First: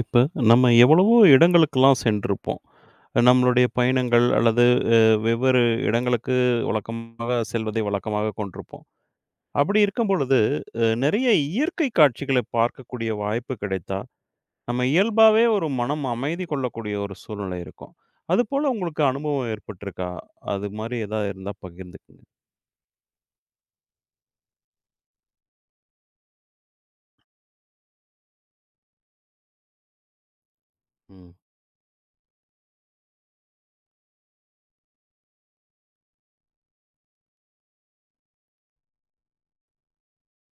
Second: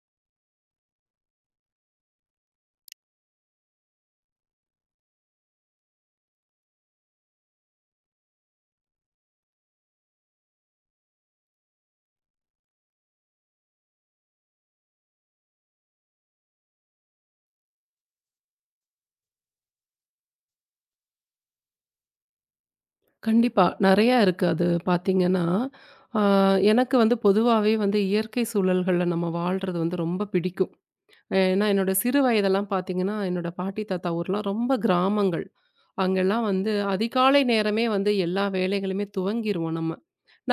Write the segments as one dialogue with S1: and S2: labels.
S1: இப்ப நம்ம எவ்வளவோ இடங்களுக்கெல்லாம் சென்றிருப்போம். நம்மளுடைய பயணங்கள் அல்லது அ வெவ்வேறு இடங்களுக்கு வழக்கமாக செல்வதை வழக்கமாக கொண்டிருப்போம். அப்படி இருக்கும் பொழுது, நிறைய இயற்கை காட்சிகளை பார்க்கக்கூடிய வாய்ப்பு கிடைத்தா, நம்ம இயல்பாவே ஒரு மனம் அமைதி கொள்ளக்கூடிய ஒரு சூழ்நிலை இருக்கும். அதுபோல உங்களுக்கு அனுபவம் ஏற்பட்டிருக்கா? அது மாரி ஏதாவது இருந்தா பகிர்ந்துக்குங்க.
S2: கண்டிப்பா. நெறையா இருக்கு. அது பார்த்தீங்கன்னா, ஆ எனக்கு வந்து பொதுவாவே வந்து இயற்கை சூழல்கள்ல நம்ம வாழ்றது வந்து ரொம்ப பிடிக்கும்.
S1: ம்,
S2: ஏன்னா என்னோட சிறு வயதெல்லாம் பார்த்தீங்கன்னா, என்னோட பாட்டி, தாத்தா ஊர்லாம் ரொம்ப கிராமங்கள். அங்கெல்லாம் வந்து அதிகாலை நேரமே வந்து எல்லா வேலைகளுமே துவங்கிருவோம் நம்ம.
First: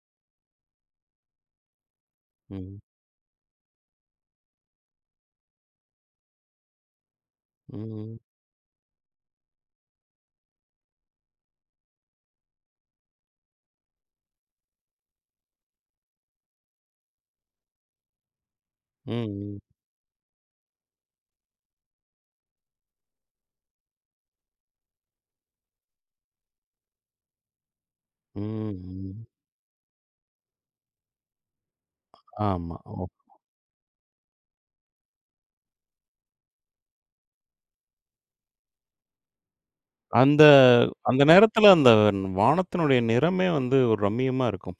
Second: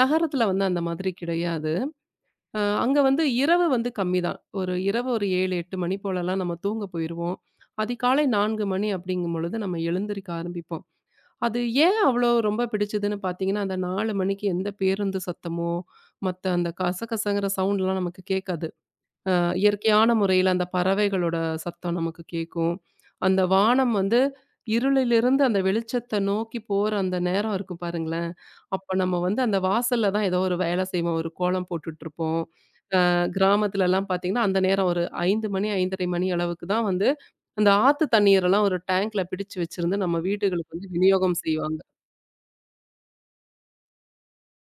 S2: நகரத்துல வந்து அந்த மாதிரி கிடையாது.
S1: ம்,
S2: அங்க வந்து இரவு வந்து கம்மிதான். ஒரு இரவு ஒரு 7, 8 மணி போலலாம் நம்ம தூங்க போயிருவோம்.
S1: ம், ம்,
S2: அதிகாலை 4 மணி அப்படிங்கும் பொழுது நம்ம எழுந்திரிக்க ஆரம்பிப்போம். அது ஏன் அவ்வளோ ரொம்ப பிடிச்சதுன்னு பார்த்தீங்கன்னா, அந்த 4 மணிக்கு எந்த பேருந்து சத்தமோ, மத்த அந்த கசகசங்கிற சவுண்ட்லாம் நமக்கு கேட்காது.
S1: ம்,
S2: இயற்கையான முறையில அந்த பறவைகளோட சத்தம் நமக்கு கேட்கும். அந்த வானம் வந்து இருளிலிருந்து அந்த வெளிச்சத்த நோக்கி போற அந்த நேரம் இருக்கும் பாருங்களேன்,
S1: ம்,
S2: அப்ப நம்ம
S1: ம்.
S2: வந்து அந்த வாசல்ல தான் ஏதோ ஒரு வேலை செய்வோம். ஒரு கோலம் போட்டுட்ருப்போம்.
S1: ஆமா.
S2: கிராமத்துலலாம் பார்த்தீங்கன்னா, அந்த நேரம் ஒரு 5 மணி, 5:30 மணி அளவுக்கு தான் வந்து அந்த ஆத்து தண்ணீரெல்லாம் ஒரு டேங்க்ல பிடிச்சு வச்சிருந்து நம்ம
S1: அந்த
S2: வீடுகளுக்கு வந்து
S1: அந்த
S2: விநியோகம்
S1: நேரத்துல
S2: செய்வாங்க.
S1: அந்த வானத்தினுடைய நிறமே வந்து ஒரு ரம்மியமா இருக்கும்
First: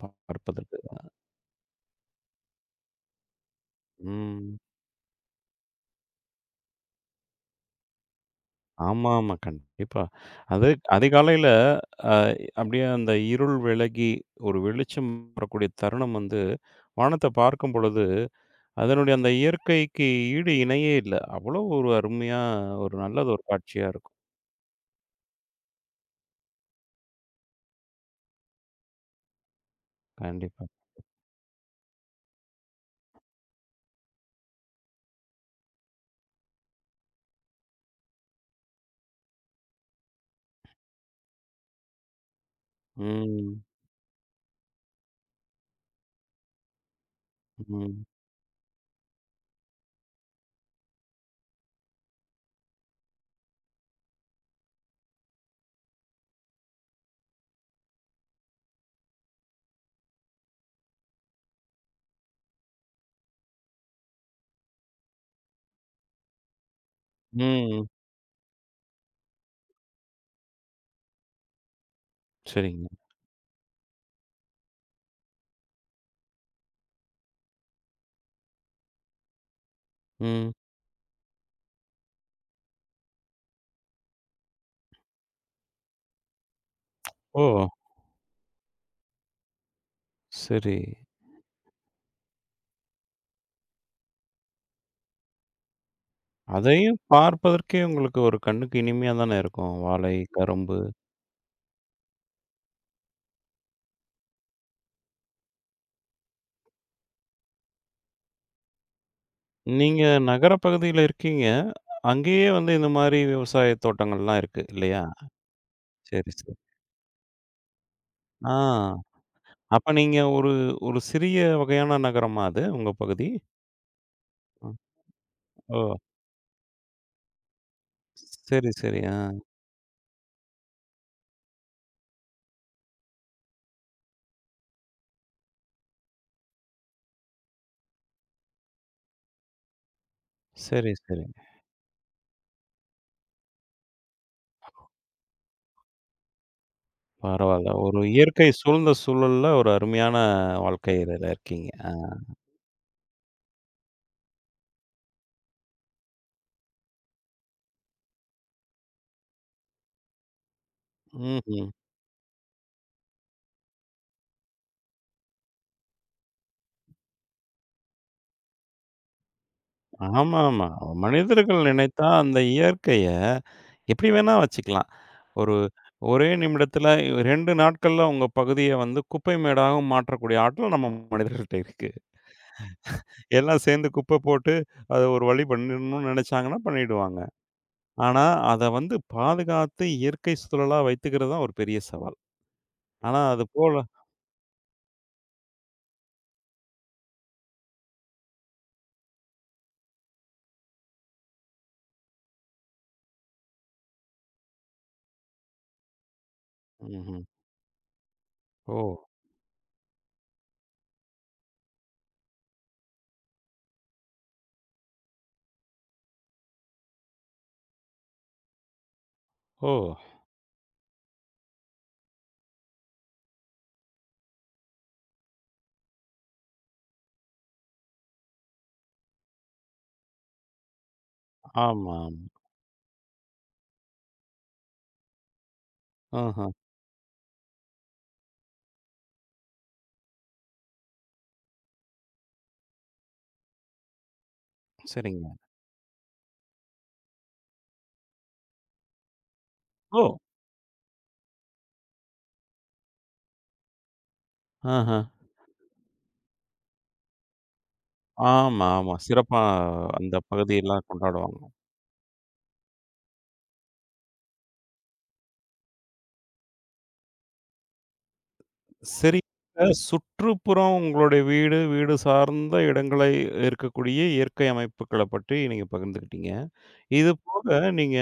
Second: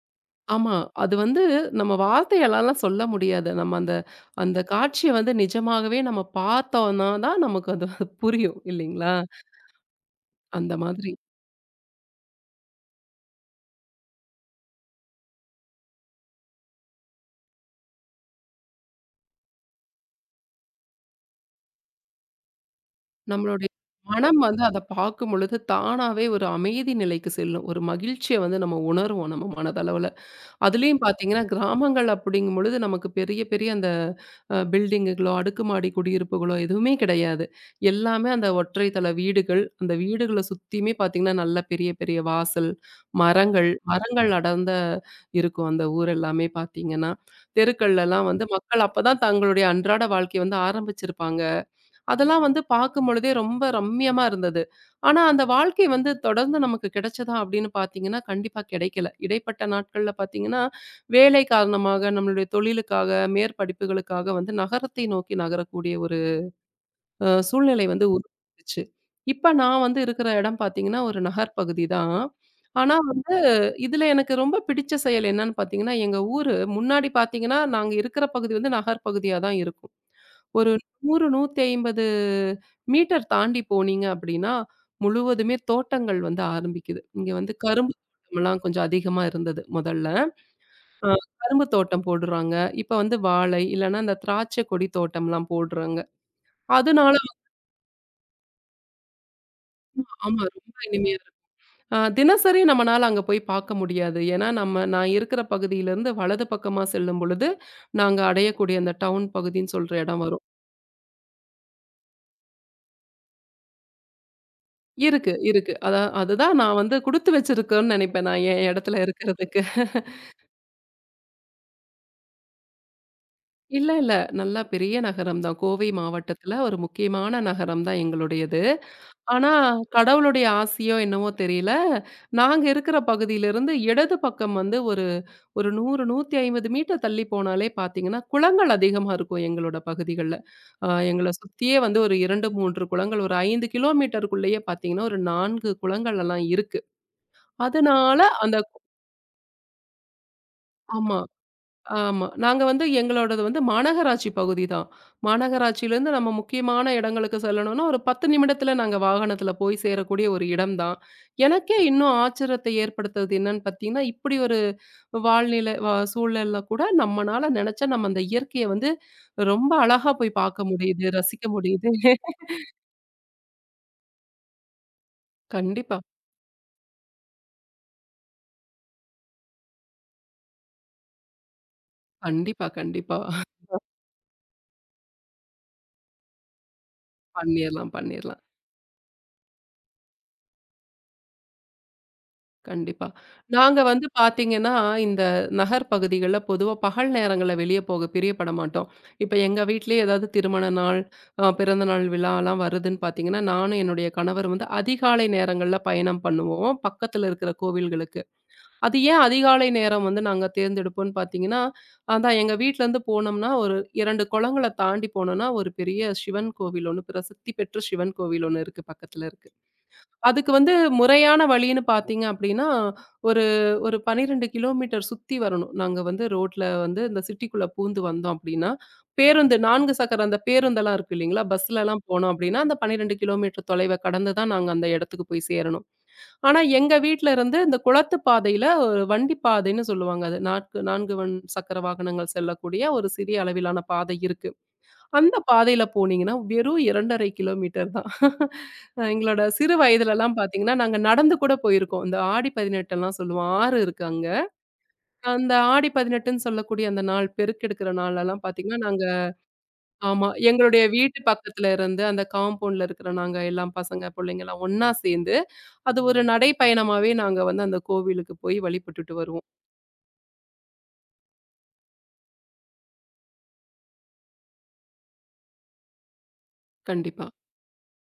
S2: ஆமா.
S1: பார்ப்பதற்கு.
S2: அது வந்து நம்ம வார்த்தையாலலாம் சொல்ல முடியாது. நம்ம அந்த
S1: ம்.
S2: அந்த காட்சிய வந்து நிஜமாகவே நம்ம பார்த்தோம்னா தான் நமக்கு அது புரியும்
S1: ஆமா,
S2: இல்லைங்களா?
S1: ஆமா. கண்டிப்பா. அது
S2: அந்த மாதிரி.
S1: அதிகாலையில அ அப்படியே அந்த இருள் விலகி ஒரு வெளிச்சம் வரக்கூடிய தருணம் வந்து வானத்த பார்க்கும் பொழுது, அதனுடைய அந்த இயற்கைக்கு ஈடு இணையே இல்ல. அவ்வளோ ஒரு அருமையா ஒரு நல்லது ஒரு
S2: நம்மளுடைய
S1: காட்சியா இருக்கும்.
S2: மனம் வந்து அத பார்க்கும் பொழுது தானாவே ஒரு அமைதி நிலைக்கு செல்லும். ஒரு மகிழ்ச்சிய வந்து நம்ம உணருவோம் நம்ம மனதளவுல.
S1: கண்டிப்பா.
S2: அதுலயும் பார்த்தீங்கன்னா, கிராமங்கள் அப்படிங்கும் பொழுது நமக்கு பெரிய பெரிய அந்த பில்டிங்குகளோ, அடுக்குமாடி குடியிருப்புகளோ எதுவுமே கிடையாது. எல்லாமே அந்த ஒற்றை தலை வீடுகள். அந்த வீடுகள சுத்தியுமே பார்த்தீங்கன்னா, நல்ல பெரிய பெரிய வாசல்,
S1: ம்.
S2: மரங்கள் அடர்ந்த இருக்கும் அந்த ஊர் எல்லாமே பார்த்தீங்கன்னா.
S1: ம்.
S2: தெருக்கள்லலாம் வந்து மக்கள் அப்பதான் தங்களுடைய அன்றாட வாழ்க்கைய வந்து ஆரம்பிச்சிருப்பாங்க. அதெல்லாம் வந்து பார்க்கும்பொழுதே ரொம்ப ரம்மியமா இருந்தது. ஆனா, அந்த வாழ்க்கை வந்து தொடர்ந்து நமக்கு கிடைச்சதா அப்படின்னு பார்த்தீங்கன்னா, கண்டிப்பா கிடைக்கல. இடைப்பட்ட நாட்கள்ல பார்த்தீங்கன்னா, வேலை காரணமாக, நம்மளுடைய தொழிலுக்காக, மேற்படிப்புகளுக்காக வந்து நகரத்தை நோக்கி நகரக்கூடிய ஒரு சூழ்நிலை
S1: ம்.
S2: வந்து உருவாச்சு. இப்ப நான் வந்து இருக்கிற இடம் பார்த்தீங்கன்னா, ஒரு நகர் பகுதி தான்.
S1: சரிங்க.
S2: ஆனா வந்து, இதுல எனக்கு ரொம்ப பிடிச்ச செயல் என்னன்னு பார்த்தீங்கன்னா, எங்க ஊரு முன்னாடி பார்த்தீங்கன்னா, நாங்க இருக்கிற பகுதி வந்து நகர் பகுதியா தான் இருக்கும்.
S1: ம்.
S2: ஒரு 100, 150 மீட்டர் தாண்டி போனீங்க அப்படின்னா, முழுவதுமே தோட்டங்கள் வந்து ஆரம்பிக்குது. இங்க
S1: ஓ!
S2: வந்து கரும்பு தோட்டம்லாம் கொஞ்சம் அதிகமா இருந்தது முதல்ல.
S1: சரி.
S2: அ கரும்பு தோட்டம் போடுறாங்க. இப்ப வந்து வாழை, இல்லன்னா இந்த திராட்சை கொடி தோட்டம்லாம் போடுறாங்க.
S1: அதையும்
S2: அதனால
S1: பார்ப்பதற்கே உங்களுக்கு ஒரு கண்ணுக்கு இனிமையா தானே இருக்கும். வாழை,
S2: ஆமா ரொம்ப
S1: கரும்பு.
S2: இனிமையா இருக்கு. தினசரி நம்மனால அங்க போய் பார்க்க முடியாது. ஏன்னா, நான் இருக்கிற பகுதியிலிருந்து வலது பக்கமா செல்லும் பொழுது, நாங்க அடையக்கூடிய அந்த டவுன் பகுதின்னு சொல்ற
S1: நீங்க
S2: இடம் வரும்.
S1: நகர பகுதியில இருக்கீங்க. அங்கேயே வந்து இந்த மாரி விவசாய தோட்டங்கள்லாம் இருக்கு இல்லையா?
S2: இருக்கு, இருக்கு.
S1: சரி, சரி.
S2: அதுதான் நான் வந்து குடுத்து வச்சிருக்கேன்னு நெனைப்பேன். நான்
S1: ஆ.
S2: என் இடத்துல இருக்கிறதுக்கு.
S1: அப்ப நீங்க ஒரு ஒரு சிறிய வகையான நகரமா அது உங்க பகுதி?
S2: இல்ல, இல்ல. நல்லா
S1: ம்.
S2: பெரிய நகரம் தான். கோவை
S1: ஓ!
S2: மாவட்டத்துல ஒரு முக்கியமான நகரம் தான் எங்களுடையது.
S1: சரி, சரி. ஆ.
S2: ஆனா, கடவுளுடைய ஆசியோ என்னவோ தெரியல. நாங்க இருக்கிற பகுதியிலிருந்து இடது பக்கம் வந்து ஒரு ஒரு 100, 150 மீட்டர் தள்ளி போனாலே பார்த்தீங்கன்னா, குளங்கள் அதிகமா இருக்கும் எங்களோட பகுதிகள்ல.
S1: சரி, சரி.
S2: எங்கள சுத்தியே வந்து ஒரு 2, 3 குளங்கள், ஒரு 5 கிலோமீட்டருக்குள்ளேயே பார்த்தீங்கன்னா, ஒரு 4 குளங்கள் எல்லாம் இருக்கு.
S1: பரவால்ல. ஒரு
S2: அதனால
S1: இயற்கை
S2: அந்த
S1: சூழ்ந்த சூழல்ல ஒரு அருமையான
S2: ஆமா.
S1: வாழ்க்கையில இருக்கீங்க. ஆ.
S2: ஆமா. நாங்க வந்து எங்களோடது வந்து மாநகராட்சி பகுதி தான். மாநகராட்சியிலேருந்து நம்ம முக்கியமான இடங்களுக்கு செல்லணும்னா, ஒரு 10 நிமிடத்தில நாங்க வாகனத்தில போய் சேரக்கூடிய ஒரு இடம் தான்.
S1: ம்ஹ்ம்.
S2: எனக்கே இன்னும் ஆச்சரியத்தை ஏற்படுத்துறது என்னன்னு பார்த்தீங்கன்னா, இப்படி ஒரு வாழ்நிலை சூழல்ல கூட நம்மனால நெனச்சா நம்ம அந்த இயற்கைய வந்து ரொம்ப அழகா போய்
S1: ஆமாமா.
S2: பார்க்க முடியுது, ரசிக்க
S1: மனிதர்கள்
S2: முடியுது.
S1: நினைத்தா அந்த இயற்கைய எப்படி வேணா வச்சுக்கலாம். ஒரு
S2: கண்டிப்பா,
S1: ஒரே நிமிடத்துல 2 நாட்கள்ல உங்க பகுதிய வந்து குப்பை மேடாகவும் மாற்றக்கூடிய ஆற்றல் நம்ம மனிதர்கள்ட்ட இருக்கு.
S2: கண்டிப்பா, கண்டிப்பா.
S1: எல்லாம் சேர்ந்து குப்பை போட்டு அத ஒரு வழி பண்ணிடணும்னு நினைச்சாங்கன்னா பண்ணிடுவாங்க.
S2: பண்ணிறலாம்,
S1: ஆனா,
S2: பண்ணிறலாம்.
S1: அத வந்து பாதுகாத்து இயற்கை சூழலா வைத்துக்கிறது தான் ஒரு பெரிய சவால்.
S2: கண்டிப்பா.
S1: ஆனா, அது போல
S2: நாங்க வந்து பார்த்தீங்கன்னா, இந்த நகர் பகுதிகள்ல பொதுவா பகல் நேரங்கள்ல வெளிய போக பிரியப்பட மாட்டோம். இப்ப எங்க வீட்லயே ஏதாவது திருமண நாள், பிறந்தநாள் விழாலாம் வருதுன்னு பார்த்தீங்கன்னா, நானும் என்னுடைய கணவர் வந்து அதிகாலை நேரங்கள்ல பயணம் பண்ணுவோம்,
S1: ம்ஹ்ம்.
S2: பக்கத்துல இருக்கிற கோவில்களுக்கு. அது
S1: ஓ!
S2: ஏன் அதிகாலை நேரம் வந்து நாங்க தேர்ந்தெடுப்போம்ன்னு பார்த்தீங்கன்னா, அதான் எங்க வீட்லருந்து போனோம்னா, ஒரு 2 குளங்கள தாண்டி போனோம்னா, ஒரு பெரிய சிவன் கோவில் ஒண்ணு, பிரசித்தி பெற்ற சிவன் கோவில் ஒண்ணு இருக்கு பக்கத்துல இருக்கு.
S1: ஓ!
S2: அதுக்கு வந்து முறையான வழின்னு பார்த்தீங்க அப்டின்னா, ஒரு ஒரு 12 கிலோமீட்டர் சுத்தி வரணும். நாங்க வந்து ரோட்ல வந்து இந்த சிட்டிக்குள்ள பூந்து வந்தோம் அப்டின்னா, பேருந்து 4 சக்கர அந்த பேருந்தெல்லாம் இருக்கு இல்லைங்களா? பஸ்லலாம்
S1: ஆமாம்.
S2: போனோம் அப்டின்னா, அந்த 12 கிலோமீட்டர் தொலைவ கடந்து தான் நாங்க அந்த இடத்துக்கு போய் சேரணும்.
S1: ஆஹ.
S2: ஆனா, எங்க வீட்ல இருந்து இந்த குளத்து பாதையில ஒரு வண்டி பாதைன்னு சொல்லுவாங்க. அது 4 வன் சக்கர வாகனங்கள் செல்லக்கூடிய ஒரு சிறிய அளவிலான பாதை இருக்கு.
S1: சரிங்க.
S2: அந்த பாதையில போனீங்கன்னா, வெறும் 2 1/2 கிலோமீட்டர் தான். எங்களோட சிறு
S1: ஓ!
S2: வயதுலலாம் பார்த்தீங்கன்னா, நாங்க நடந்து கூட போயிருக்கோம். இந்த ஆடி 18லாம் சொல்லுவோம். ஆறு இருக்கு அங்க.
S1: ஆஹ.
S2: அந்த ஆடி 18ன்னு சொல்லக்கூடிய அந்த நாள், பெருக்கெடுக்கிற நாளெல்லாம்
S1: ஆமா,
S2: பார்த்தீங்கன்னா,
S1: ஆமா.
S2: நாங்க
S1: சிறப்பா அந்த
S2: ஆமா. எங்களுடைய
S1: பகுதியெல்லாம்
S2: வீட்டு
S1: கொண்டாடுவாங்க.
S2: பக்கத்துல இருந்து அந்த காம்பவுண்ட்ல இருக்கிற நாங்க எல்லாம் பசங்க, புள்ளைங்கலாம் ஒண்ணா சேர்ந்து, அது ஒரு நடைப்பயணமாவே நாங்க வந்து அந்த கோவிலுக்கு போய் வழிபட்டுட்டு
S1: சரி.
S2: வருவோம்.
S1: சுற்றுப்புறம் உங்களுடைய வீடு, வீடு சார்ந்த இடங்களை இருக்கக்கூடிய இயற்கை அமைப்புகள பற்றி நீங்க பகிர்ந்துக்கிட்டீங்க. இது
S2: கண்டிப்பா.
S1: போக நீங்க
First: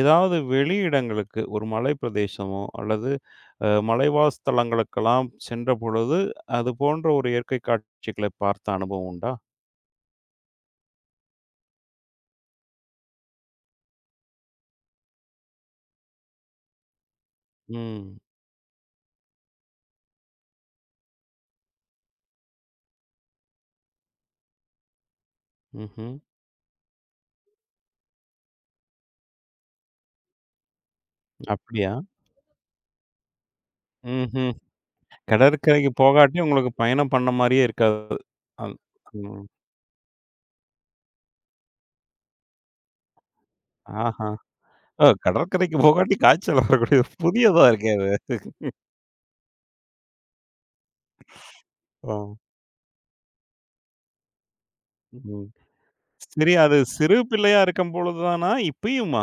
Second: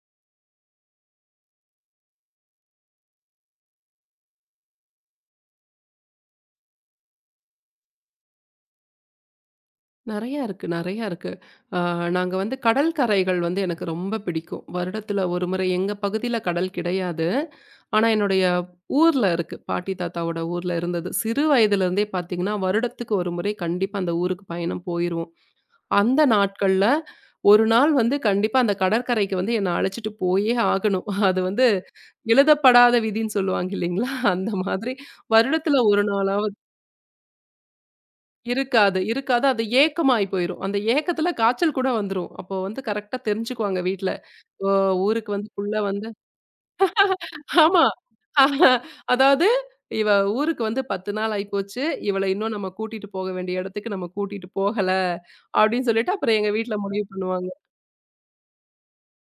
S1: ஏதாவது வெளி இடங்களுக்கு, ஒரு மலை பிரதேசமோ அல்லது மலைவாஸ் தலங்களுக்கெல்லாம் சென்ற பொழுது, அது போன்ற ஒரு இயற்கை காட்சிகளை பார்த்த அனுபவம் உண்டா?
S2: நெறையா இருக்கு, நெறையா இருக்கு. அ நாங்க வந்து கடல் கரைகள் வந்து எனக்கு ரொம்ப பிடிக்கும். வருடத்துல ஒரு முறை எங்க பகுதியில கடல் கிடையாது. ஆனா,
S1: ம்.
S2: என்னுடைய ஊர்ல இருக்கு. பாட்டி தாத்தாவோட ஊர்ல இருந்தது. சிறு வயதிலிருந்தே பார்த்தீங்கன்னா, வருடத்துக்கு ஒரு முறை கண்டிப்பா அந்த ஊருக்கு பயணம் போயிருவோம்.
S1: ம்ஹ்ம்.
S2: அந்த நாட்கள்ல ஒரு நாள் வந்து கண்டிப்பா அந்த கடற்கரைக்கு வந்து என்ன அழைச்சிட்டு போயே ஆகணும். அது வந்து
S1: அப்படியா?
S2: எழுதப்படாத விதின்னு சொல்லுவாங்க இல்லைங்களா?
S1: ம்ஹ்ம்.
S2: அந்த மாதிரி வருடத்துல
S1: கடற்கரைக்கு
S2: ஒரு
S1: போகாட்டியும்
S2: நாளாவது
S1: உங்களுக்கு பயணம் பண்ண மாரியே இருக்காது. அ
S2: இருக்காது,
S1: ம்.
S2: இருக்காது. அது ஏக்கமாயி போயிரும். அந்த ஏக்கத்துல காய்ச்சல் கூட வந்துரும். அப்போ வந்து கரெக்ட்டா தெரிஞ்சுக்குவாங்க வீட்ல.
S1: ஆஹா.
S2: ஓ
S1: ஆ
S2: ஊருக்கு வந்து புள்ள
S1: கடற்கரைக்கு
S2: வந்து
S1: போகாட்டி காய்ச்சல் வரக்கூடிய புதியதா
S2: ஆமா.
S1: இருக்கே அது.
S2: அதாவது இவ ஊருக்கு வந்து 10 நாள் ஆயிப்போச்சு.
S1: ஓ!
S2: இவள இன்னும் நம்ம கூட்டிட்டு போக வேண்டிய இடத்துக்கு நம்ம கூட்டிட்டு போகல,
S1: ம்.
S2: அப்படின்னு சொல்லிட்டு அப்புறம் எங்க
S1: சரி,
S2: வீட்ல
S1: அது
S2: முடிவு
S1: சிறு
S2: பண்ணுவாங்க.
S1: பிள்ளையா இருக்கும்பொழுது தானா? இப்பயுமா?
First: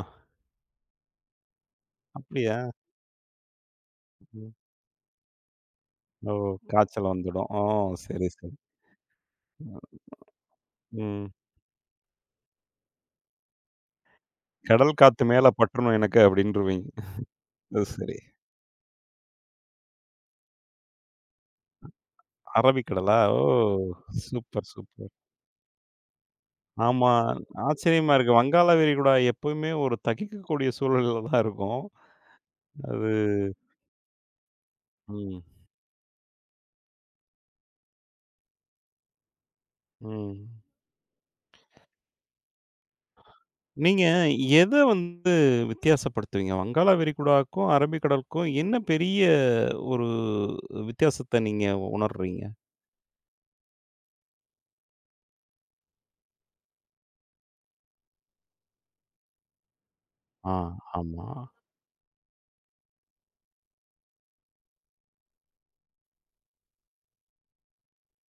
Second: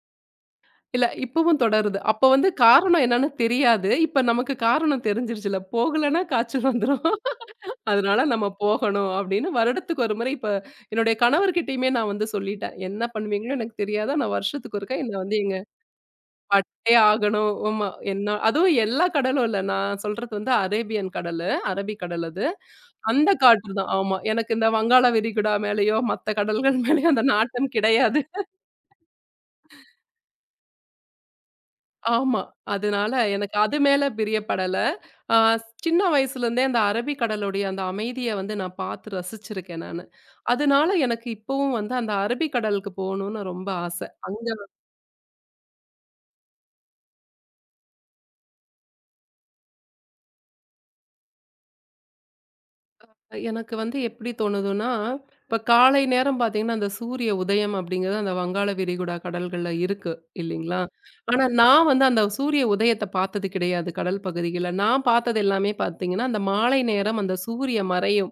S2: இல்ல இப்பவும் தொடருது. அப்ப வந்து
S1: அப்படியா?
S2: காரணம் என்னன்னு தெரியாது. இப்ப
S1: ம்.
S2: நமக்கு காரணம் தெரிஞ்சிருச்சுல்ல. போகலன்னா
S1: ஓ!
S2: காய்ச்சல் வந்துரும்.
S1: காய்ச்சல் வந்துடும். ஓ!
S2: அதனால
S1: சரி,
S2: நம்ம
S1: சரி.
S2: போகணும் அப்படின்னு வருடத்துக்கு ஒரு முறை இப்ப என்னுடைய
S1: ம்.
S2: கணவர்கிட்டயுமே நான் வந்து சொல்லிட்டேன். என்ன பண்ணுவீங்களோ எனக்கு தெரியாது. ஆனா வருஷத்துக்கு
S1: "கடல்
S2: ஒருக்கா என்ன
S1: காத்து
S2: வந்து
S1: மேல
S2: எங்க
S1: பட்டுரும் எனக்கு" அப்படின்ருவீங்க.
S2: பட்டே ஆகணும்.
S1: அது
S2: ஆமா.
S1: சரி.
S2: என்ன அதுவும் எல்லா கடலும் இல்ல. நான் சொல்றது வந்து அரேபியன் கடலு, அரபிக்கடல் அது.
S1: அரபிக்கடலா?
S2: அந்த
S1: ஓ!
S2: காற்று தான். ஆமா. எனக்கு
S1: சூப்பர்,
S2: இந்த வங்காள
S1: சூப்பர்.
S2: விரிகுடா மேலயோ, மத்த கடல்கள்
S1: ஆமா.
S2: மேலயோ அந்த நாட்டம்
S1: ஆச்சரியமா
S2: கிடையாது.
S1: இருக்கு. வங்காள விரிகுடா எப்பவுமே ஒரு தகிக்கக்கூடிய சூழல்ல தான் இருக்கும்.
S2: ஆமா.
S1: அது
S2: அதனால எனக்கு அது மேல பிரியப்படல. அ
S1: ம்,
S2: சின்ன வயசுலருந்தே அந்த அரபிக்கடலுடைய அந்த அமைதிய வந்து நான் பார்த்து ரசிச்சிருக்கேன் நானு.
S1: ம்.
S2: அதனால எனக்கு இப்பவும் வந்து அந்த அரபிக்கடலுக்கு போணும்னு ரொம்ப
S1: நீங்க
S2: ஆசை. அங்க
S1: எத வித்தியாசப்படுத்துவீங்க? வங்காள விரிகுடாவுக்கும், அரபிக்கடலுக்கும் என்ன பெரிய ஒரு வித்தியாசத்த நீங்க உணர்றீங்க?
S2: எனக்கு வந்து எப்படி தோணுதுன்னா, இப்ப காலை நேரம் பார்த்தீங்கன்னா, அந்த சூரிய உதயம் அப்படிங்கிறது அந்த வங்காள விரிகுடா கடல்கள்ல இருக்கு
S1: ஆ,
S2: இல்லைங்களா?
S1: ஆமா.
S2: ஆனா நான் வந்து அந்த சூரிய உதயத்த பார்த்தது கிடையாது கடல் பகுதிகள்ல. நான் பார்த்தது எல்லாமே பார்த்தீங்கன்னா, அந்த மாலை நேரம் அந்த சூரிய மறையும்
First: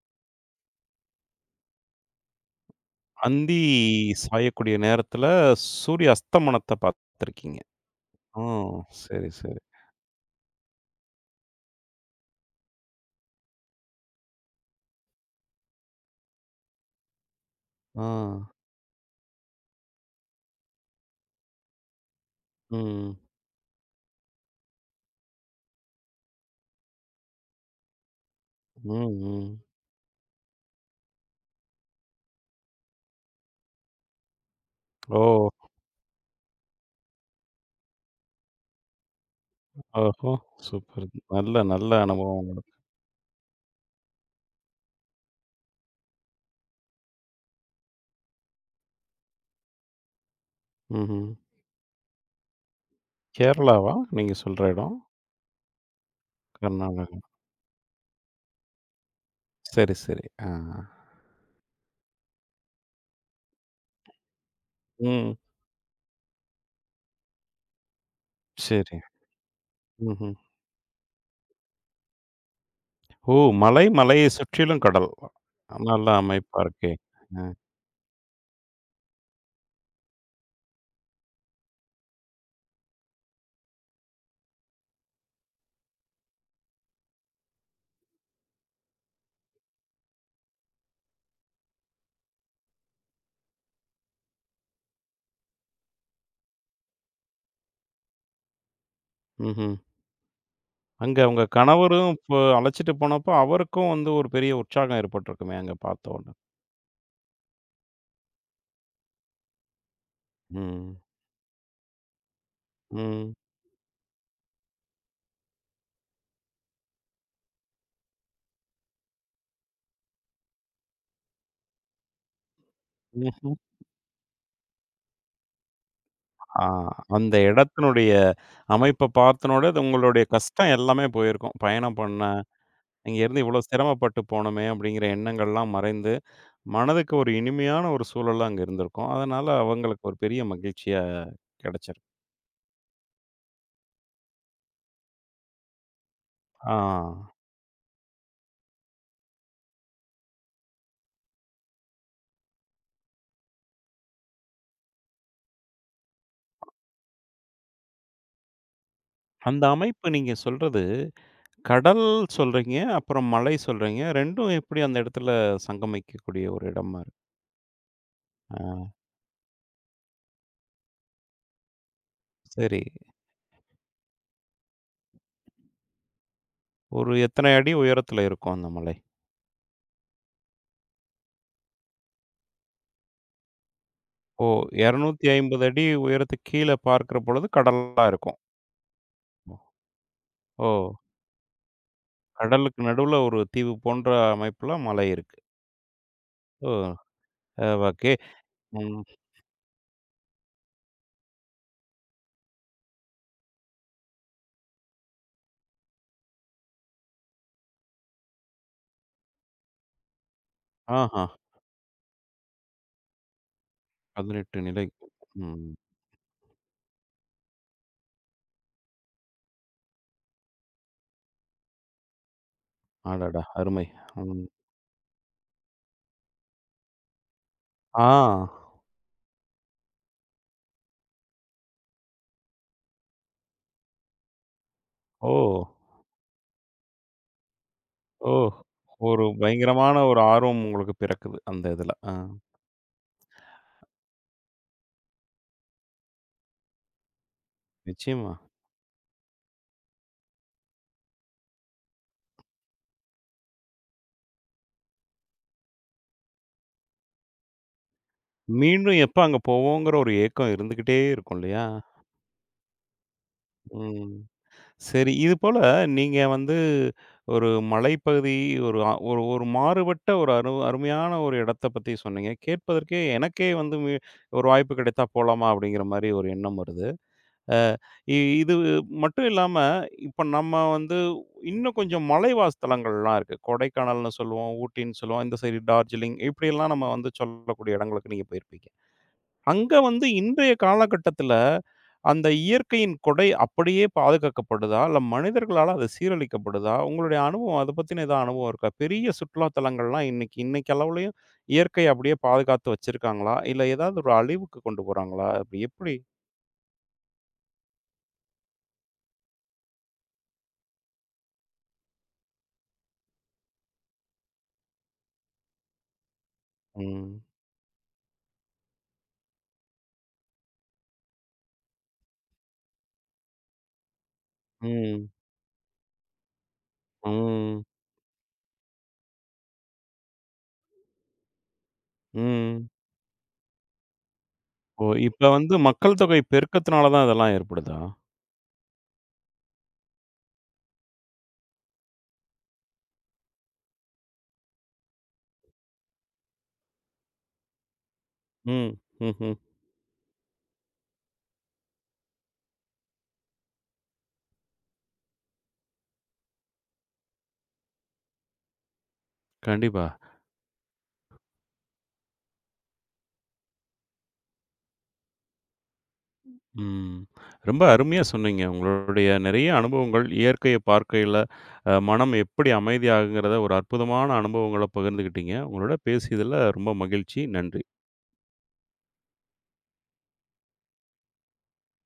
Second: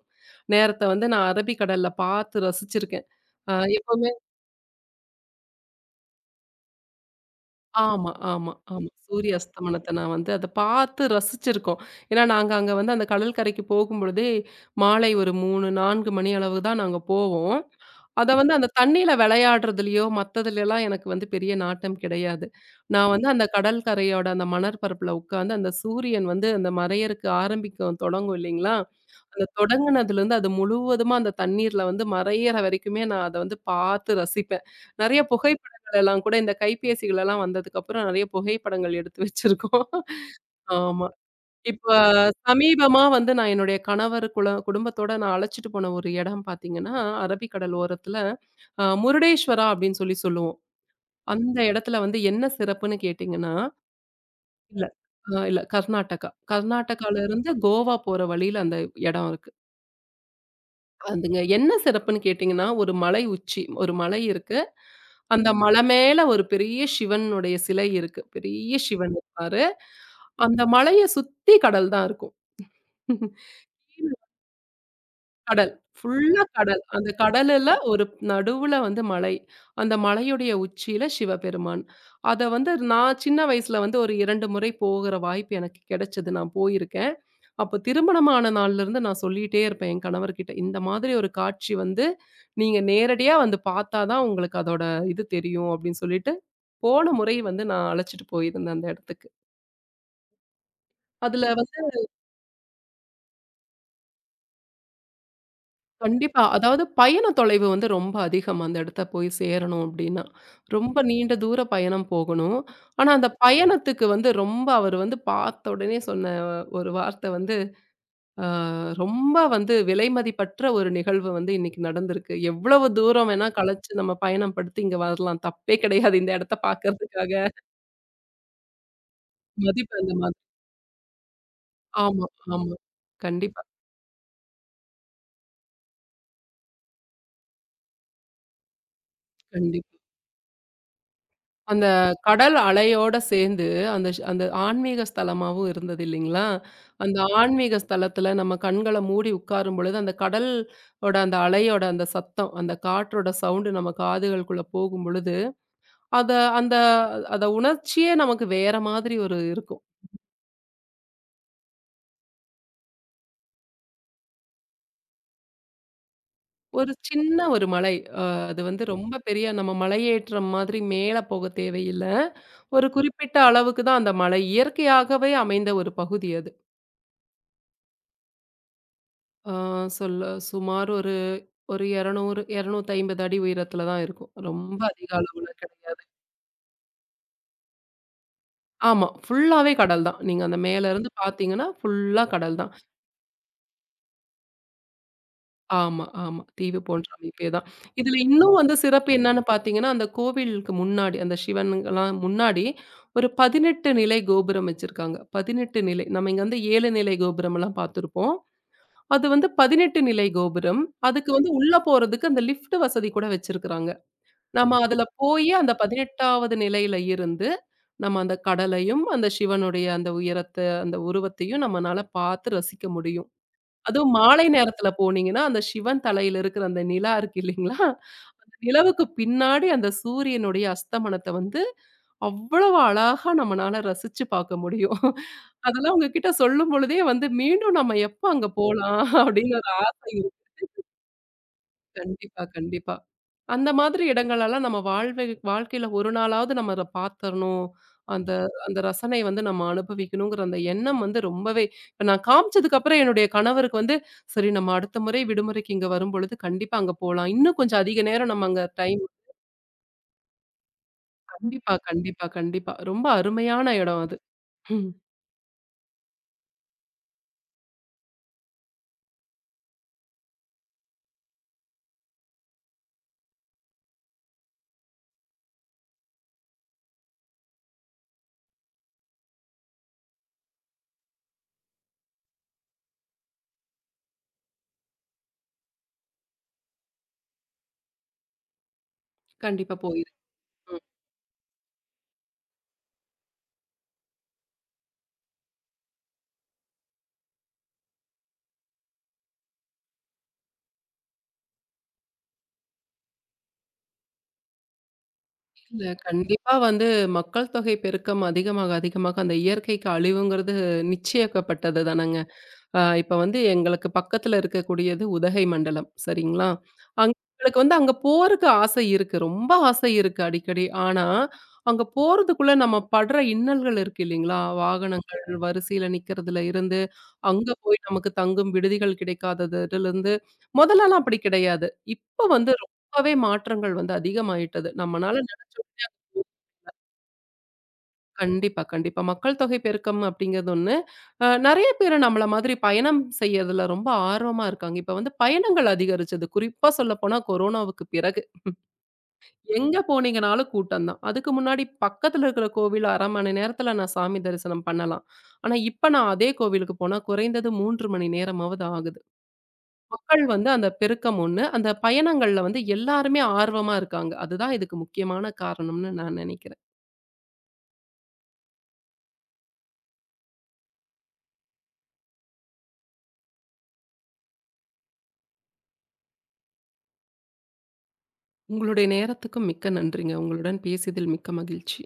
S2: நேரத்த வந்து நான் அரபிக்கடல்ல பார்த்து ரசிச்சிருக்கேன். அ
S1: அந்தி
S2: எப்பவுமே
S1: சாயக்கூடிய நேரத்துல சூரிய அஸ்தமனத்த பார்த்துருக்கீங்க.
S2: ஆமா,
S1: ஓ!
S2: ஆமா, ஆமா.
S1: சரி,
S2: சூரிய
S1: சரி.
S2: அஸ்தமனத்த நான் வந்து அத பார்த்து ரசிச்சிருக்கோம். ஏன்னா, நாங்க அங்க வந்து அந்த கடல் கரைக்கு போகும்பொழுதே, மாலை ஒரு 3, 4 மணி அளவு தான் நாங்க போவோம்.
S1: ஆ.
S2: அத வந்து அந்த தண்ணீல விளையாடுறதுலயோ, மத்ததுலலாம் எனக்கு வந்து பெரிய நாட்டம் கிடையாது. நான்
S1: ம்.
S2: வந்து அந்த கடல் கரையோட அந்த மணற்பரப்புல உட்காந்து, அந்த சூரியன் வந்து அந்த மறையறக்கு தொடங்கும் இல்லைங்களா?
S1: ம்,
S2: அந்த
S1: ம்.
S2: தொடங்குனதுலருந்து அது முழுவதுமா அந்த தண்ணீர்ல வந்து மறையிற வரைக்குமே நான் அத வந்து பார்த்து ரசிப்பேன்.
S1: ஓ!
S2: நெறைய புகைப்படங்கள் எல்லாம் கூட இந்த கைபேசிகள் எல்லாம் வந்ததுக்கப்புறம் நெறைய புகைப்படங்கள் எடுத்து வச்சிருக்கோம்.
S1: ஓஹோ! சூப்பர்.
S2: ஆமா.
S1: நல்ல
S2: இப்ப
S1: நல்ல அனுபவம் உங்களுக்கு.
S2: சமீபமா வந்து நான் என்னுடைய கணவர் குல குடும்பத்தோட நான் அழைச்சிட்டு போன ஒரு இடம் பார்த்தீங்கன்னா, அரபிக்கடல் ஓரத்துல முருடேஸ்வரா அப்படின்னு சொல்லி சொல்லுவோம்.
S1: ம்ஹ்ம்.
S2: அந்த இடத்துல வந்து என்ன சிறப்புன்னு கேட்டீங்கன்னா,
S1: கேரளாவா நீங்க சொல்ற
S2: இல்ல.
S1: இடம்?
S2: இல்ல கர்நாடகா. கர்நாடகால
S1: கர்நாடகா.
S2: இருந்து கோவா போற வழியில அந்த இடம் இருக்கு.
S1: சரி, சரி. ஆ.
S2: அதுங்க என்ன சிறப்புன்னு கேட்டீங்கன்னா, ஒரு மலை உச்சி, ஒரு மலை இருக்கு.
S1: ம்.
S2: அந்த மலை மேல ஒரு பெரிய சிவனுடைய சிலை இருக்கு. பெரிய
S1: சரி.
S2: சிவன் இருப்பாரு.
S1: ம்ஹ்ம்.
S2: அந்த மலைய சுத்தி கடல் தான் இருக்கும்.
S1: ஓ! மலை, மலையை சுற்றிலும் கடல்.
S2: கடல்.
S1: நல்ல
S2: ஃபுல்லா
S1: அமைப்பா
S2: கடல்.
S1: இருக்கே!
S2: அந்த
S1: அ.
S2: கடலுல ஒரு நடுவுல வந்து மலை. அந்த மலையுடைய உச்சியில சிவபெருமான். அத வந்து நான் சின்ன வயசுல வந்து ஒரு 2 முறை போகிற வாய்ப்பு எனக்கு கிடைச்சது. நான் போயிருக்கேன். அப்போ திருமணமான நாள்லருந்து நான் சொல்லிட்டே இருப்பேன் என் கணவர்கிட்ட. இந்த மாதிரி ஒரு காட்சி வந்து நீங்க நேரடியா வந்து பார்த்தா தான் உங்களுக்கு அதோட இது தெரியும் அப்படின்னு சொல்லிட்டு, போன முறை வந்து நான் அழைச்சிட்டு போயிருந்தேன் அந்த இடத்துக்கு.
S1: ம்ஹ்ம். அங்க உங்க
S2: அதுல வந்து
S1: கணவரும் இப்போ அழைச்சிட்டு போனப்போ, அவருக்கும் வந்து ஒரு பெரிய உற்சாகம் ஏற்பட்டிருக்குமே! அங்க பார்த்தோனே!
S2: கண்டிப்பா. அதாவது பயண தொலைவு வந்து ரொம்ப அதிகம். அந்த இடத்த போய் சேரணும் அப்டின்னா.
S1: ம்.
S2: ரொம்ப நீண்ட தூர பயணம் போகணும். ஆனா, அந்த
S1: ம்.
S2: பயணத்துக்கு வந்து ரொம்ப அவர் வந்து பார்த்த உடனே சொன்ன ஒரு வார்த்த வந்து, அ ரொம்ப வந்து விலைமதிப்பற்ற ஒரு நிகழ்வு வந்து இன்னைக்கு நடந்திருக்கு. எவ்வளவு தூரம் வேணா
S1: ம்ஹ்ம்.
S2: கழிச்சு நம்ம பயணம் படுத்து இங்க வரலாம். தப்பே கிடையாது. இந்த இடத்த
S1: ஆ அந்த
S2: பார்க்கறதுக்காக.
S1: இடத்தினுடைய அமைப்ப பார்த்தனோட, அது
S2: மதிப்பு அந்த
S1: உங்களுடைய
S2: மாதிரி.
S1: கஷ்டம் எல்லாமே போயிருக்கும். பயணம் பண்ண,
S2: ஆமா, ஆமா.
S1: இங்கேருந்து இவ்வளோ
S2: கண்டிப்பா,
S1: சிரமப்பட்டு போனோமே! அப்படிங்கிற எண்ணங்கள்லாம் மறைந்து, மனதுக்கு ஒரு இனிமையான ஒரு சூழலா அங்க இருந்திருக்கும். அதனால
S2: கண்டிப்பா.
S1: அவங்களுக்கு ஒரு பெரிய மகிழ்ச்சியா
S2: அந்த
S1: கிடைச்சிருக்கும்.
S2: கடல் அலையோட சேர்ந்து அந்த ஆன்மீக ஸ்தலமாவும் இருந்தது இல்லைங்களா?
S1: ஆ.
S2: அந்த ஆன்மீக ஸ்தலத்துல நம்ம கண்கள மூடி உட்காரும் பொழுது, அந்த கடல் ஓட அந்த அலையோட அந்த சத்தம், அந்த காற்றோட சவுண்டு நம்ம காதுகளுக்குள்ள போகும்பொழுது, அத அந்த அத உணர்ச்சியே நமக்கு வேற மாதிரி ஒரு
S1: அந்த
S2: இருக்கும்.
S1: அமைப்பு நீங்க சொல்றது, கடல் சொல்றீங்க, அப்புறம் மலை சொல்றீங்க. 2ம் எப்படி அந்த இடத்துல சங்கமிக்கக்கூடிய ஒரு
S2: ஒரு
S1: இடமா இருக்கு?
S2: சின்ன ஒரு மலை. அ அது வந்து
S1: ஆ
S2: ரொம்ப பெரிய நம்ம மலையேற்றம் மாதிரி மேல போக தேவையில்ல.
S1: சரி.
S2: ஒரு குறிப்பிட்ட அளவுக்கு தான் அந்த மலை. இயற்கையாகவே அமைந்த ஒரு பகுதி அது.
S1: ஒரு எத்தனை அடி உயரத்துல இருக்கும் அந்த மலை?
S2: ஆ சொல்ல சுமார் ஒரு ஒரு 200 250 அடி உயரத்தில தான் இருக்கும்.
S1: ஓ!
S2: ரொம்ப அதிக அளவுல
S1: 250 அடி
S2: கிடையாது.
S1: உயரத்துக்கு கீழ பார்க்கிற பொழுது கடலா இருக்கும்.
S2: ஆமா. ஃபுல்லாவே கடல் தான். நீங்க அந்த
S1: ஓ!
S2: மேல இருந்து பார்த்தீங்கன்னா, ஃபுல்லா கடல் தான்.
S1: கடலுக்கு நடுவுல ஒரு தீவு போன்ற அமைப்புல மலை இருக்கு.
S2: ஆமா, ஆமா.
S1: ஓ!
S2: தீவு போன்ற அமைப்பே தான்.
S1: ஓகே.
S2: இதுல இன்னும் வந்து
S1: ம்.
S2: சிறப்பு என்னன்னு பார்த்தீங்கன்னா, அந்த கோவிலுக்கு முன்னாடி அந்த சிவனுங்கலாம் முன்னாடி ஒரு 18 நிலை கோபுரம் வச்சிருக்காங்க. 18 நிலை. நம்ம இங்க வந்து 7 நிலை கோபுரம்லாம் பார்த்துருப்போம். அது வந்து 18 நிலை கோபுரம்.
S1: ஆஹா!
S2: அதுக்கு வந்து உள்ள போறதுக்கு அந்த லிஃப்ட் வசதி கூட வச்சிருக்கிறாங்க.
S1: 18
S2: நம்ம
S1: நிலை.
S2: கண்டிப்பா. அதுல போயி
S1: ம்.
S2: அந்த 18வது நிலையில இருந்து, நம்ம அந்த கடலையும், அந்த சிவனுடைய அந்த உயரத்த, அந்த உருவத்தையும் நம்மனால பார்த்து ரசிக்க முடியும்.
S1: அடடா! அருமை.
S2: அதுவும் மாலை
S1: ம்.
S2: நேரத்துல போனீங்கன்னா, அந்த சிவன் தலையில இருக்கிற அந்த நிலா இருக்கு இல்லீங்களா?
S1: ஆ.
S2: அந்த நிலவுக்கு பின்னாடி அந்த சூரியனுடைய அஸ்தமனத்த வந்து, அவ்வளவு அழகா நம்மனால ரசிச்சு பார்க்க முடியும்.
S1: ஓ!
S2: அதெல்லாம் உங்ககிட்ட சொல்லும் பொழுதே வந்து, "மீண்டும் நம்ம எப்ப
S1: ஓ!
S2: அங்க போலாம்?"
S1: ஒரு
S2: அப்படின்னு ஒரு
S1: பயங்கரமான
S2: ஆசை
S1: ஒரு
S2: இருக்கு.
S1: ஆர்வம் உங்களுக்கு பிறக்குது, அந்த இதுல. ஆ,
S2: கண்டிப்பா, கண்டிப்பா. அந்த மாதிரி இடங்களெல்லாம் நம்ம வாழ்க்கையில ஒரு நாளாவது நம்ம அத பாத்தரணும். அந்த
S1: நிச்சயமா.
S2: ம். அந்த ரசனை வந்து நம்ம அனுபவிக்கணுங்கிற அந்த எண்ணம் வந்து ரொம்பவே இப்ப நான் காமிச்சதுக்கப்புறம் என்னுடைய கணவருக்கு வந்து, "சரி நம்ம அடுத்த முறை விடுமுறைக்கு இங்க வரும்பொழுது கண்டிப்பா அங்க போலாம். இன்னும் கொஞ்சம் அதிக நேரம் நம்ம அங்க
S1: மீண்டும்
S2: டைம்"
S1: எப்ப அங்க போவோங்கிற ஒரு ஏக்கம் இருந்துகிட்டே இருக்கும் இல்லையா?
S2: கண்டிப்பா, கண்டிப்பா, கண்டிப்பா. ரொம்ப அருமையான இடம்
S1: ம்.
S2: அது. ம்.
S1: சரி, இது போல நீங்க வந்து ஒரு மலைப்பகுதி, ஒரு மாறுபட்ட ஒரு அருமையான ஒரு இடத்த பத்தி சொன்னீங்க. கேட்பதற்கே எனக்கே வந்து ஒரு வாய்ப்பு கிடைத்தா போலாமா? அப்படிங்கிற மாரி ஒரு எண்ணம் வருது. அ இ இது மட்டும் இல்லாம, இப்ப நம்ம வந்து இன்னும் கொஞ்சம் மலைவாஸ் தலங்கள்லாம் இருக்கு. கொடைக்கானல்னு சொல்லுவோம், ஊட்டின்னு சொல்லுவோம். இந்த சைடு டார்ஜிலிங் இப்படியெல்லாம் நம்ம வந்து சொல்லக்கூடிய இடங்களுக்கு நீங்க போயிருப்பீங்க. அங்க
S2: கண்டிப்பா
S1: வந்து
S2: போயிருக்கணும்.
S1: இன்றைய காலகட்டத்தில அந்த இயற்கையின் கொடை அப்படியே பாதுகாக்கப்படுதா? இல்ல மனிதர்களால அது சீரழிக்கப்படுதா? உங்களுடைய அனுபவம் அத பத்தின ஏதாவது அனுபவம் இருக்கா? பெரிய சுற்றுலா தலங்கள்லாம் இன்னைக்கு இன்னைக்கு அளவுலயும் இயற்கைய அப்படியே பாதுகாத்து வச்சிருக்காங்களா? இல்ல ஏதாவது ஒரு அழிவுக்கு கொண்டு போறாங்களா? அப்படி
S2: இல்ல
S1: எப்படி?
S2: கண்டிப்பா வந்து மக்கள் தொகை பெருக்கம் அதிகமாக அதிகமாக அந்த இயற்கைக்கு அழிவுங்கிறது நிச்சயிக்கப்பட்டது தானங்க. இப்ப வந்து எங்களுக்கு பக்கத்துல இருக்கக்கூடியது உதகை மண்டலம். சரிங்களா? அங்
S1: ம்.
S2: எங்களுக்கு வந்து அங்க போறக்கு ஆசை இருக்கு. ரொம்ப ஆசை இருக்கு அடிக்கடி. ஆனா, அங்க போறதுக்குள்ள நம்ம படுற இன்னல்கள் இருக்கு இல்லைங்களா?
S1: ம்.
S2: வாகனங்கள் வரிசையில நிக்கிறதுல இருந்து, அங்க
S1: ம்.
S2: போய் நமக்கு தங்கும் விடுதிகள் கிடைக்காததுலருந்து, முதல்லலாம் அப்படி கிடையாது. இப்ப வந்து
S1: ம்.
S2: ரொம்பவே மாற்றங்கள் வந்து அதிகமாயிட்டது.
S1: ஓ!
S2: நம்மனால
S1: இப்ப
S2: நினைச்ச
S1: வந்து மக்கள் தொகை பெருக்கத்தினால தான் இதெல்லாம் ஏற்படுதா?
S2: கண்டிப்பா, கண்டிப்பா. மக்கள் தொகை பெருக்கம் அப்படிங்கிறது ஒண்ணு. நெறைய பேரு நம்மள மாதிரி பயணம் செய்யறதுல ரொம்ப ஆர்வமா இருக்காங்க. இப்ப வந்து பயணங்கள் அதிகரிச்சது. குறிப்பா சொல்லப்போனா கொரோனாவுக்கு பிறகு.
S1: ம். ம்ஹ்ம்.
S2: எங்க போனீங்கனாலும் கூட்டம் தான். அதுக்கு முன்னாடி பக்கத்துல இருக்கிற கோவில் 1/2 மணி நேரத்துல நான் சாமி தரிசனம் பண்ணலாம். ஆனா, இப்ப நான் அதே கோவிலுக்கு போனா குறைந்தது 3 மணி நேரமாவது ஆகுது.
S1: கண்டிப்பா.
S2: மக்கள் வந்து அந்த பெருக்கம் ஒண்ணு. அந்த பயணங்கள்ல வந்து எல்லாருமே ஆர்வமா இருக்காங்க. அதுதான் இதுக்கு முக்கியமான காரணம்னு நான் நெனைக்கிறேன்.
S1: ம். ரொம்ப அருமையா சொன்னீங்க. உங்களுடைய நிறைய அனுபவங்கள், இயற்கைய பார்க்கையில மனம் எப்படி அமைதியாகுங்கிறத ஒரு அற்புதமான அனுபவங்கள பகிர்ந்துக்கிட்டீங்க. உங்களோட பேசியதில ரொம்ப மகிழ்ச்சி. நன்றி.
S2: உங்களுடைய நேரத்துக்கும் மிக்க நன்றிங்க. உங்களுடன் பேசியதில் மிக்க மகிழ்ச்சி.